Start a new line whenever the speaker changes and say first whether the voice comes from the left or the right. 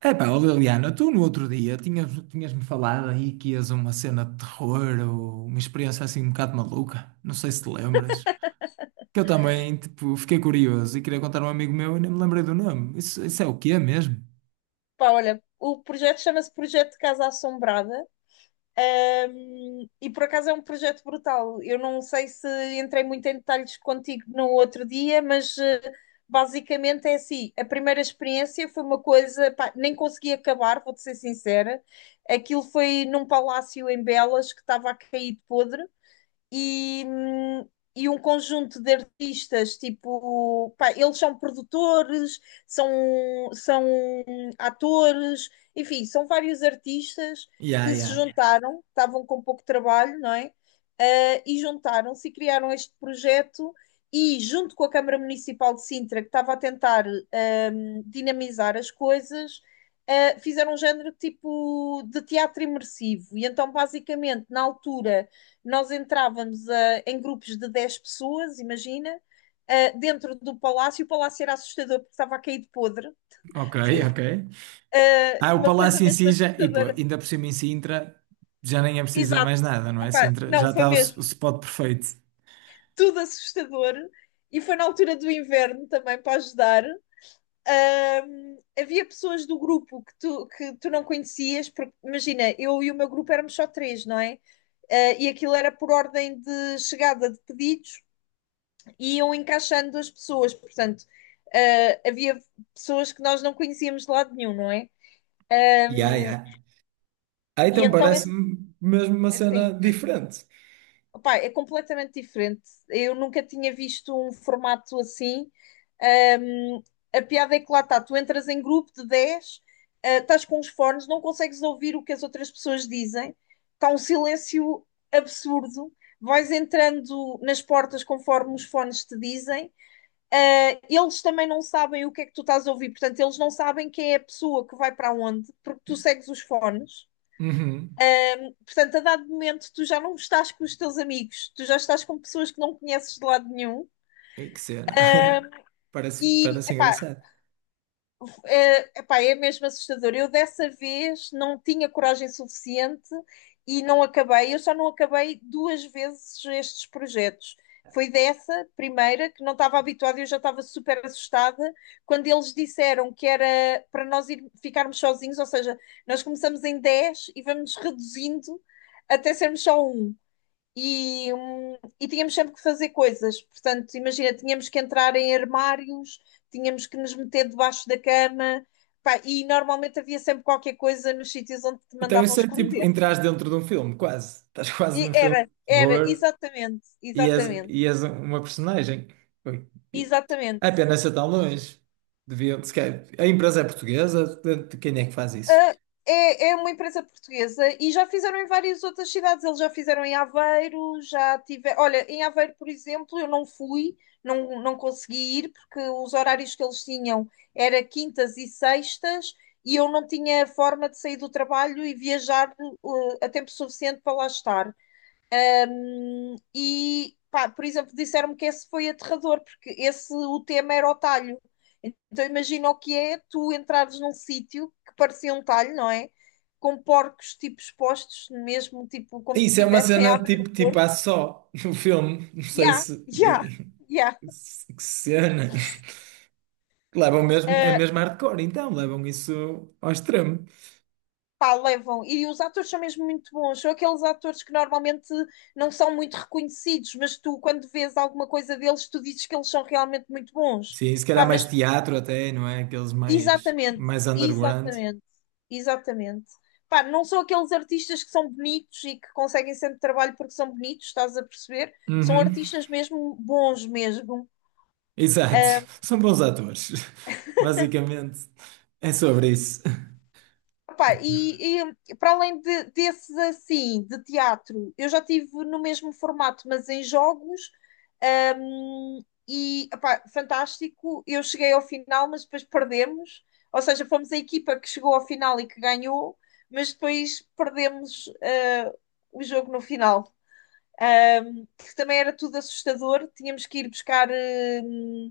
right: Epá, ó Liliana, tu no outro dia tinhas-me falado aí que ias a uma cena de terror ou uma experiência assim um bocado maluca. Não sei se te lembras. Que eu também, tipo, fiquei curioso e queria contar a um amigo meu e nem me lembrei do nome. Isso é o quê mesmo?
left: Pá, olha, o projeto chama-se Projeto Casa Assombrada, e por acaso é um projeto brutal. Eu não sei se entrei muito em detalhes contigo no outro dia, mas basicamente é assim: a primeira experiência foi uma coisa, pá, nem consegui acabar, vou-te ser sincera. Aquilo foi num palácio em Belas que estava a cair de podre e, e um conjunto de artistas, tipo, pá, eles são produtores, são, são atores, enfim, são vários artistas
right: Yeah,
left: que se
right: yeah.
left: juntaram, estavam com pouco trabalho, não é? E juntaram-se e criaram este projeto. E junto com a Câmara Municipal de Sintra, que estava a tentar dinamizar as coisas, fizeram um género tipo de teatro imersivo. E então, basicamente, na altura, nós entrávamos em grupos de 10 pessoas, imagina, dentro do palácio. O palácio era assustador porque estava a cair de podre.
right: Ok, ok. Ah, o
left: Uma coisa
right: Palácio em
left: mesmo
right: Sintra, e pô,
left: assustadora.
right: ainda por cima em Sintra, já nem é preciso dizer
left: Exato.
right: mais nada, não é?
left: Epá,
right: Sintra,
left: não,
right: já
left: foi
right: está o
left: mesmo
right: spot perfeito.
left: tudo assustador. E foi na altura do inverno também para ajudar. Havia pessoas do grupo que tu, não conhecias, porque imagina, eu e o meu grupo éramos só três, não é? E aquilo era por ordem de chegada de pedidos e iam encaixando as pessoas. Portanto, havia pessoas que nós não conhecíamos de lado nenhum, não é?
right: Yeah,
left: Um,
right: yeah. Ah,
left: e
right: então
left: então, é
right: parece-me mesmo uma cena
left: assim,
right: diferente.
left: opa, é completamente diferente. Eu nunca tinha visto um formato assim. Um, a piada é que lá está, tu entras em grupo de 10, estás com os fones, não consegues ouvir o que as outras pessoas dizem, está um silêncio absurdo. Vais entrando nas portas conforme os fones te dizem. Eles também não sabem o que é que tu estás a ouvir, portanto, eles não sabem quem é a pessoa que vai para onde, porque tu segues os fones.
right: Uhum.
left: Portanto, a dado momento, tu já não estás com os teus amigos, tu já estás com pessoas que não conheces de lado nenhum.
right: Ei, que cena. Parece,
left: E,
right: parece
left: epá,
right: engraçado.
left: é mesmo assustador. Eu dessa vez não tinha coragem suficiente e não acabei. Eu só não acabei duas vezes estes projetos. Foi dessa primeira que não estava habituada, eu já estava super assustada quando eles disseram que era para nós ir, ficarmos sozinhos, ou seja, nós começamos em 10 e vamos reduzindo até sermos só um e tínhamos sempre que fazer coisas. Portanto, imagina, tínhamos que entrar em armários, tínhamos que nos meter debaixo da cama, pá, e normalmente havia sempre qualquer coisa nos sítios onde te
right: Então
left: mandavam
right: isso é tipo,
left: esconder.
right: entras dentro de um filme, quase. Estás quase
left: E
right: num
left: era,
right: filme de terror
left: exatamente,
right: e és,
left: exatamente,
right: e és uma personagem. Ui. É
left: exatamente.
right: pena ser tão longe. Devia, se calhar- a empresa é portuguesa, de quem é que faz isso?
left: Ah, é uma empresa portuguesa e já fizeram em várias outras cidades. Eles já fizeram em Aveiro, já tive. Olha, em Aveiro, por exemplo, eu não fui, não, não consegui ir, porque os horários que eles tinham era quintas e sextas e eu não tinha forma de sair do trabalho e viajar, a tempo suficiente para lá estar. Pá, por exemplo, disseram-me que esse foi aterrador, porque esse, o tema era o talho. Então imagina o que é tu entrares num sítio que parecia um talho, não é? Com porcos, tipo, expostos, mesmo, tipo, como se
right: Isso é uma
left: estivessem a
right: cena
left: abrir o
right: tipo,
left: porco.
right: há só no filme. Não sei
left: Ya,
right: se...
left: ya, ya.
right: Que cena. Levam mesmo, é
left: Uh,
right: mesmo hardcore, então, levam isso ao extremo.
left: Pá, levam. E os atores são mesmo muito bons. São aqueles atores que normalmente não são muito reconhecidos, mas tu, quando vês alguma coisa deles, tu dizes que eles são realmente muito bons.
right: Sim, se calhar
left: Pá,
right: mais
left: mas
right: teatro até, não é? Aqueles mais,
left: Exatamente,
right: mais underground.
left: exatamente, exatamente. Pá, não são aqueles artistas que são bonitos e que conseguem sempre trabalho porque são bonitos, estás a perceber? São
right: Uhum.
left: artistas mesmo bons mesmo.
right: Exato. São bons atores. Basicamente, é sobre isso.
left: Pá, e para além desses assim, de teatro, eu já tive no mesmo formato, mas em jogos, e pá, fantástico. Eu cheguei ao final, mas depois perdemos. Ou seja, fomos a equipa que chegou ao final e que ganhou, mas depois perdemos, o jogo no final. Que também era tudo assustador, tínhamos que ir hum,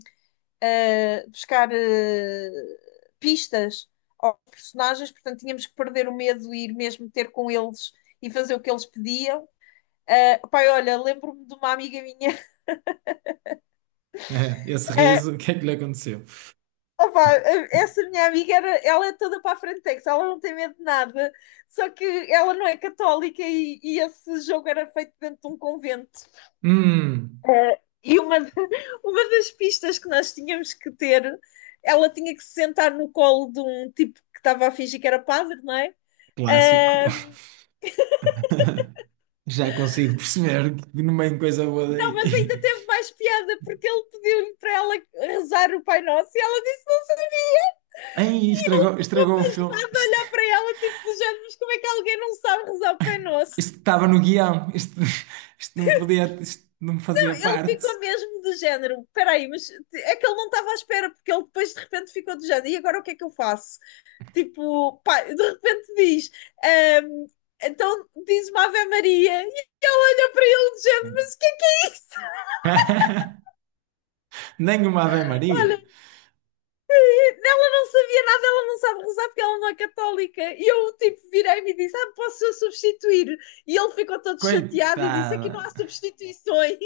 left: buscar pistas aos personagens, portanto tínhamos que perder o medo e ir mesmo ter com eles e fazer o que eles pediam. Pai, olha, lembro-me de uma amiga minha.
right: É, esse
left: Uh,
right: riso, o que é que lhe aconteceu?
left: Essa minha amiga era, ela é toda para a frentex, ela não tem medo de nada, só que ela não é católica e esse jogo era feito dentro de um convento.
right: Hum.
left: E uma, uma das pistas que nós tínhamos que ter, ela tinha que se sentar no colo de um tipo que estava a fingir que era padre, não é?
right: Clássico.
left: Ah,
right: Já consigo perceber que não vem coisa boa
left: não,
right: daí.
left: mas ainda teve mais piada porque ele pediu-lhe para ela rezar o Pai Nosso e ela disse que não sabia.
right: Ai,
left: E ele
right: estragou,
left: ficou
right: estragou o filme.
left: pasmado a
right: Isto,
left: olhar para ela tipo do género, mas como é que alguém não sabe rezar o Pai Nosso?
right: isto estava no guião. Isto, isto não podia, isto não
left: Não,
right: fazia
left: ele
right: parte.
left: ficou mesmo do género, peraí, mas é que ele não estava à espera porque ele depois de repente ficou do género e agora o que é que eu faço? Tipo, pá, de repente diz. ehm, então diz uma Ave Maria e ele olha para ele dizendo mas o que é isso?
right: Nem uma Ave Maria.
left: Olha, ela não sabia nada, ela não sabe rezar porque ela não é católica. E eu tipo virei-me e disse, ah, posso eu substituir? E ele ficou todo chateado e disse, aqui
right: Coitada.
left: não há substituições.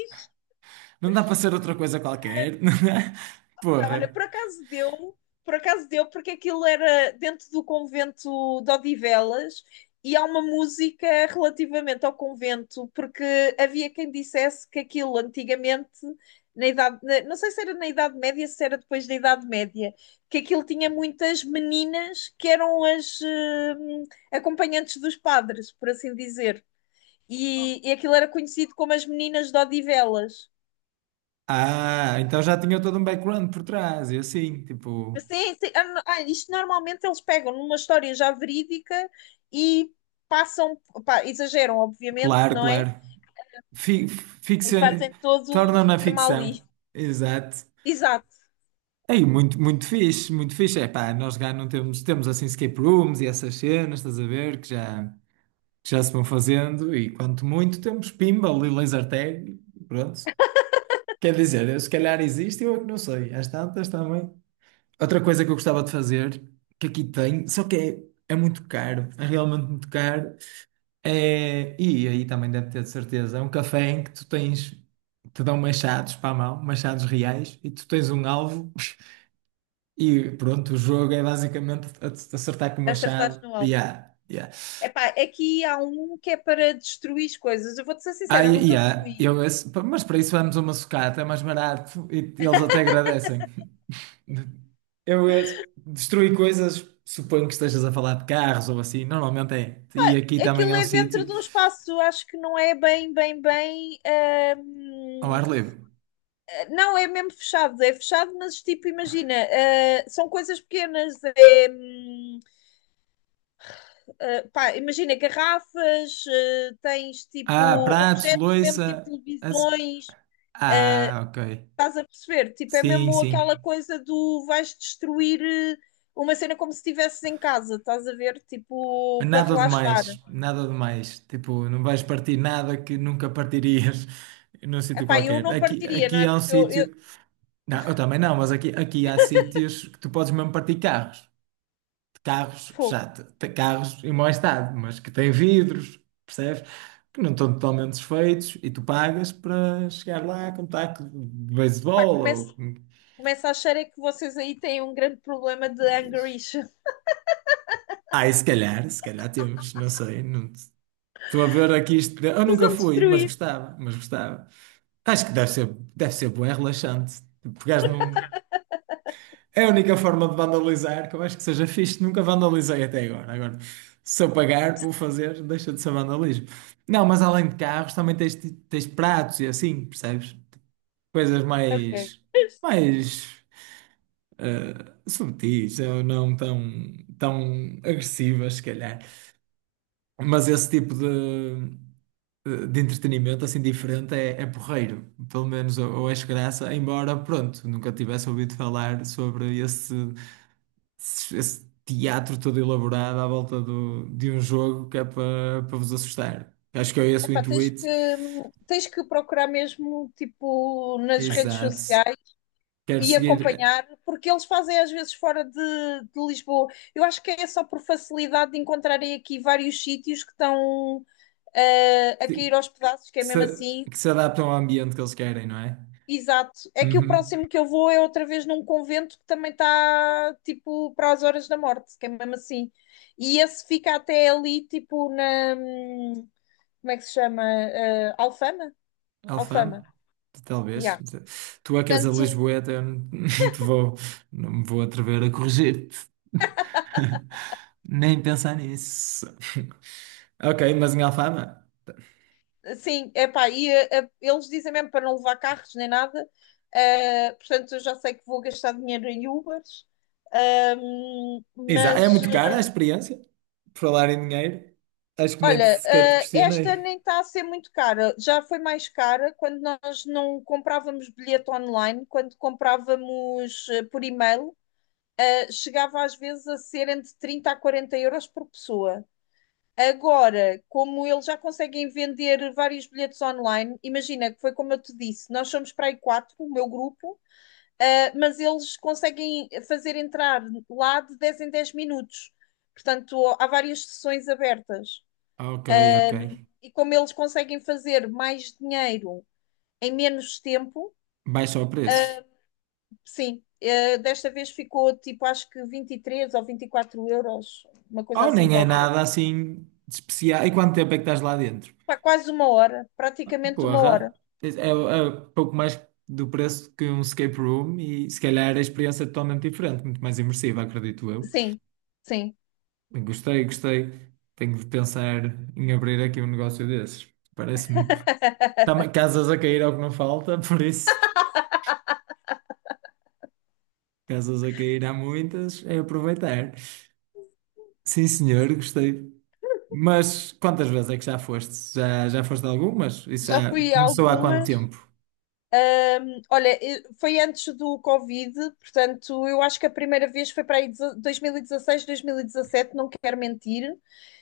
right: Não dá para ser outra coisa qualquer.
left: Pá, olha,
right: Porra.
left: por acaso deu, porque aquilo era dentro do convento de Odivelas e há uma música relativamente ao convento, porque havia quem dissesse que aquilo antigamente, não sei se era na Idade Média, se era depois da Idade Média, que aquilo tinha muitas meninas que eram as acompanhantes dos padres, por assim dizer. E aquilo era conhecido como as meninas de Odivelas.
right: Ah, então já tinha todo um background por trás. E assim tipo,
left: Sim, sim. Isto normalmente eles pegam numa história já verídica e passam, pá, exageram, obviamente,
right: claro,
left: não é?
right: claro. Fi-
left: E
right: Ficção,
left: fazem todo um
right: torna-na
left: esquema
right: ficção.
left: ali.
right: Exato.
left: Exato,
right: Aí, muito, muito fixe, muito fixe. É pá, nós já não temos, assim escape rooms e essas cenas, estás a ver, que já se vão fazendo. E quanto muito temos pinball e laser tag, e pronto. Quer dizer, se calhar existe, eu é que não sei. Às tantas também. Outra coisa que eu gostava de fazer, que aqui tem, só que é muito caro, é realmente muito caro, e aí também deve ter de certeza, é um café em que te dão machados para a mão, machados reais, e tu tens um alvo, e pronto, o jogo é basicamente acertar com o
left: acertaste
right: machado,
left: no
right: e
left: alvo.
right: há, e há.
left: Epá, aqui há um que é para destruir as coisas. Eu vou-te ser
right: Ah,
left: sincera, eu nunca
right: há,
left: fui.
right: mas para isso vamos a uma sucata, é mais barato, e eles até agradecem. Eu ia destruir coisas, suponho que estejas a falar de carros ou assim, normalmente é. E aqui também é
left: Aquilo
right: um
left: é dentro
right: sítio
left: de um espaço, acho que não é bem, bem, bem.
right: ao
left: hum,
right: ar livre.
left: não, é mesmo fechado, é fechado, mas tipo, imagina, são coisas pequenas. É, pá, imagina garrafas, tens
right: Ah,
left: tipo
right: pratos,
left: objetos, mesmo tipo
right: louça. as-
left: televisões,
right: Ah, ok.
left: estás a perceber? Tipo, é
right: Sim,
left: mesmo
right: sim.
left: aquela coisa do vais destruir uma cena como se estivesses em casa, estás a ver? Tipo, para
right: Nada
left: relaxar.
right: demais, nada demais. Tipo, não vais partir nada que nunca partirias num sítio
left: Epá, eu
right: qualquer.
left: não
right: Aqui,
left: partiria, não
right: aqui
left: é?
right: há um
left: Porque eu
right: sítio. Não, eu também não, mas aqui há sítios que tu podes mesmo partir carros. Carros que
left: pô,
right: já te- te- carros em mau estado, mas que têm vidros, percebes? Que não estão totalmente desfeitos e tu pagas para chegar lá com um taco de
left: pá,
right: beisebol ou
left: começo,
right: com-
left: começo a achar é que vocês aí têm um grande problema de anger issue.
right: Ah, e se calhar temos, não sei, não te- estou a ver aqui isto. Eu nunca
left: Precisam
right: fui, mas
left: destruir.
right: gostava, mas gostava. Acho que deve ser bom, é relaxante. Pegares num, é a única forma de vandalizar que eu acho que seja fixe. Nunca vandalizei até agora. Agora, se eu pagar por fazer, deixa de ser vandalismo. Não, mas além de carros, também tens pratos e assim, percebes? Coisas
left: Ok.
right: mais subtis ou não tão agressivas, se calhar. Mas esse tipo de entretenimento assim diferente é porreiro. Pelo menos eu acho graça, embora, pronto, nunca tivesse ouvido falar sobre esse teatro todo elaborado à volta de um jogo que é para vos assustar. Acho que é esse o
left: Epá, tens
right: intuito.
left: que, tens que procurar mesmo, tipo, nas redes
right: Exato.
left: sociais
right: Quero
left: e
right: seguir
left: acompanhar, porque eles fazem às vezes fora de Lisboa. Eu acho que é só por facilidade de encontrarem aqui vários sítios que estão a
right: que
left: cair aos pedaços, que é
right: se,
left: mesmo assim.
right: se adaptam ao ambiente que eles querem, não é?
left: Exato. É que o
right: Uhum.
left: próximo que eu vou é outra vez num convento que também está tipo para as horas da morte, que é mesmo assim. E esse fica até ali, tipo, na. Como é que se chama? Alfama? Alfama.
right: Alfama? Talvez.
left: Yeah.
right: Tu é que és a
left: Portanto,
right: Lisboeta, eu não te vou, não me vou atrever a corrigir-te. Nem pensar nisso. Ok, mas em Alfama?
left: sim, epá, e eles dizem mesmo para não levar carros nem nada, portanto eu já sei que vou gastar dinheiro em Ubers.
right: Exato. É
left: Mas
right: muito cara a experiência, por falar em dinheiro. Acho que nem
left: olha,
right: sequer te
left: esta
right: questionei.
left: nem está a ser muito cara, já foi mais cara quando nós não comprávamos bilhete online, quando comprávamos por e-mail, chegava às vezes a ser entre 30 a 40 euros por pessoa. Agora, como eles já conseguem vender vários bilhetes online, imagina que foi como eu te disse, nós somos para aí quatro, o meu grupo, mas eles conseguem fazer entrar lá de 10 em 10 minutos. Portanto, há várias sessões abertas.
right: Ok, ok.
left: E como eles conseguem fazer mais dinheiro em menos tempo,
right: Baixa o preço.
left: sim, desta vez ficou tipo, acho que 23 ou 24 euros, uma coisa
right: Oh,
left: assim
right: nem é
left: qualquer.
right: nada assim de especial. E quanto tempo é que estás lá dentro?
left: Pá, quase uma hora, praticamente uma hora.
right: Porra, é pouco mais do preço que um escape room e se calhar a experiência é totalmente diferente, muito mais imersiva, acredito eu.
left: Sim, sim.
right: Bem, gostei, gostei. Tenho de pensar em abrir aqui um negócio desses. Parece-me. Também casas a cair ao que não falta, por isso casas a cair há muitas, é aproveitar. Sim, senhor, gostei. Mas quantas vezes é que já foste? Já foste algumas? Isso
left: Já
right: já
left: fui a
right: começou há quanto
left: algumas.
right: tempo?
left: Olha, foi antes do Covid, portanto, eu acho que a primeira vez foi para aí 2016, 2017, não quero mentir.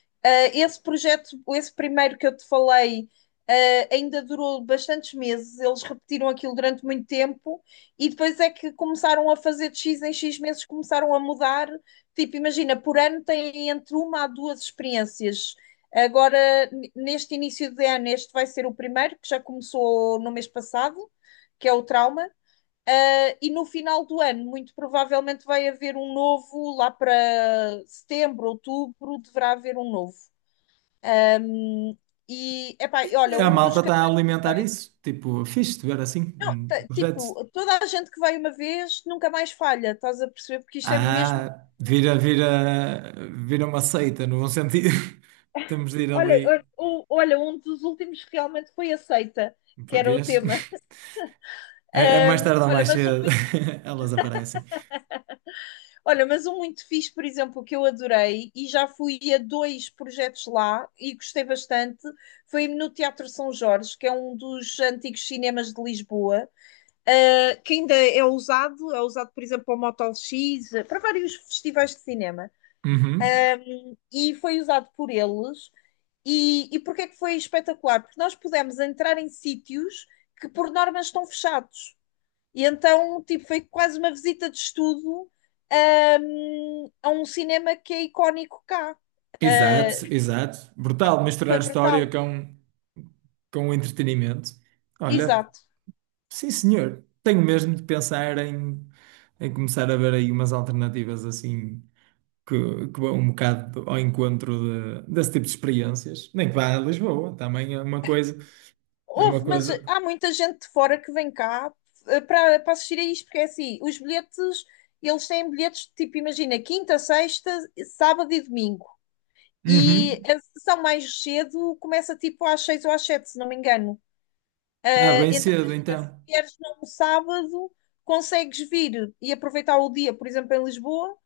left: Esse projeto, esse primeiro que eu te falei, ainda durou bastantes meses. Eles repetiram aquilo durante muito tempo e depois é que começaram a fazer de X em X meses, começaram a mudar. Tipo, imagina, por ano têm entre uma a duas experiências. Agora, neste início de ano, este vai ser o primeiro, que já começou no mês passado, que é o trauma. E no final do ano, muito provavelmente vai haver um novo, lá para setembro, outubro, deverá haver um novo. Hum, E, epá, e olha,
right: A
left: um dos
right: malta
left: que
right: está a alimentar isso. Tipo, fixe de ver assim,
left: não,
right: um projeto.
left: tipo, toda a gente que vai uma vez nunca mais falha, estás a perceber? Porque isto é mesmo.
right: Ah, vira, vira uma seita, no bom sentido. Temos de ir
left: Olha,
right: ali
left: olha, olha, um dos últimos que realmente foi aceita, que
right: para
left: era o
right: vês.
left: tema.
right: Mais
left: Ahm,
right: tarde ou
left: olha,
right: mais
left: mas um
right: cedo,
left: muito,
right: elas aparecem.
left: olha, mas um muito fixe, por exemplo, que eu adorei e já fui a dois projetos lá e gostei bastante, foi no Teatro São Jorge, que é um dos antigos cinemas de Lisboa. Que ainda é usado, por exemplo, para o Motel X, para vários festivais de cinema,
right: Uhum.
left: e foi usado por eles. E porquê é que foi espetacular? Porque nós pudemos entrar em sítios que, por norma, estão fechados. E então, tipo, foi quase uma visita de estudo a um cinema que é icónico cá.
right: Exato,
left: Uh,
right: exato. Brutal misturar
left: Foi brutal.
right: história com o entretenimento. Olha,
left: Exato.
right: sim senhor, tenho mesmo de pensar em começar a ver aí umas alternativas assim que, que vão um bocado ao encontro desse tipo de experiências. Nem que vá a Lisboa, também é uma coisa, é uma
left: Houve, mas
right: coisa.
left: há muita gente de fora que vem cá para assistir a isto, porque é assim, os bilhetes, eles têm bilhetes de tipo, imagina, quinta, sexta, sábado e domingo. E
right: Uhum.
left: a sessão mais cedo começa tipo às seis ou às sete, se não me engano.
right: Ah, bem
left: Então
right: cedo
left: imagina, se
right: então.
left: vieres num sábado, consegues vir e aproveitar o dia, por exemplo, em Lisboa,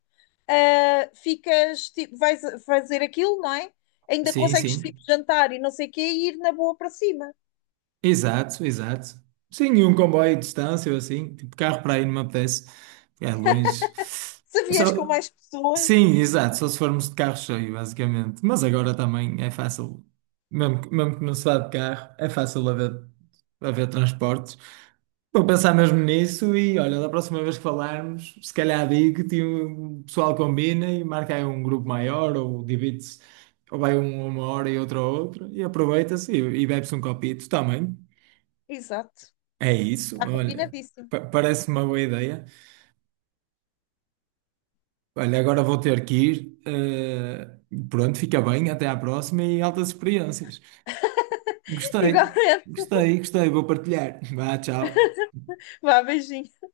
left: ficas, tipo, fazer aquilo, não é? Ainda
right: Sim,
left: consegues
right: sim.
left: tipo jantar e não sei o quê e ir na boa para cima.
right: Exato, exato. Sim, e um comboio de distância ou assim, tipo carro para aí não me apetece. É longe.
left: Se vieres com
right: Só.
left: mais pessoas,
right: Sim, exato, só se formos de carro cheio, basicamente. Mas agora também é fácil, mesmo, mesmo que não se vá de carro, é fácil haver transportes. Vou pensar mesmo nisso e olha, da próxima vez que falarmos, se calhar digo-te, e o pessoal combina e marca aí um grupo maior ou divide-se, ou vai um a uma hora e outro a outra e aproveita-se e bebe-se um copito também.
left: exato.
right: É isso,
left: Está
right: olha,
left: combinadíssimo.
right: parece uma boa ideia. Olha, agora vou ter que ir. Pronto, fica bem. Até à próxima e altas experiências. Gostei,
left: Igualmente.
right: gostei, gostei. Vou partilhar. Vá, tchau.
left: Vá, beijinho.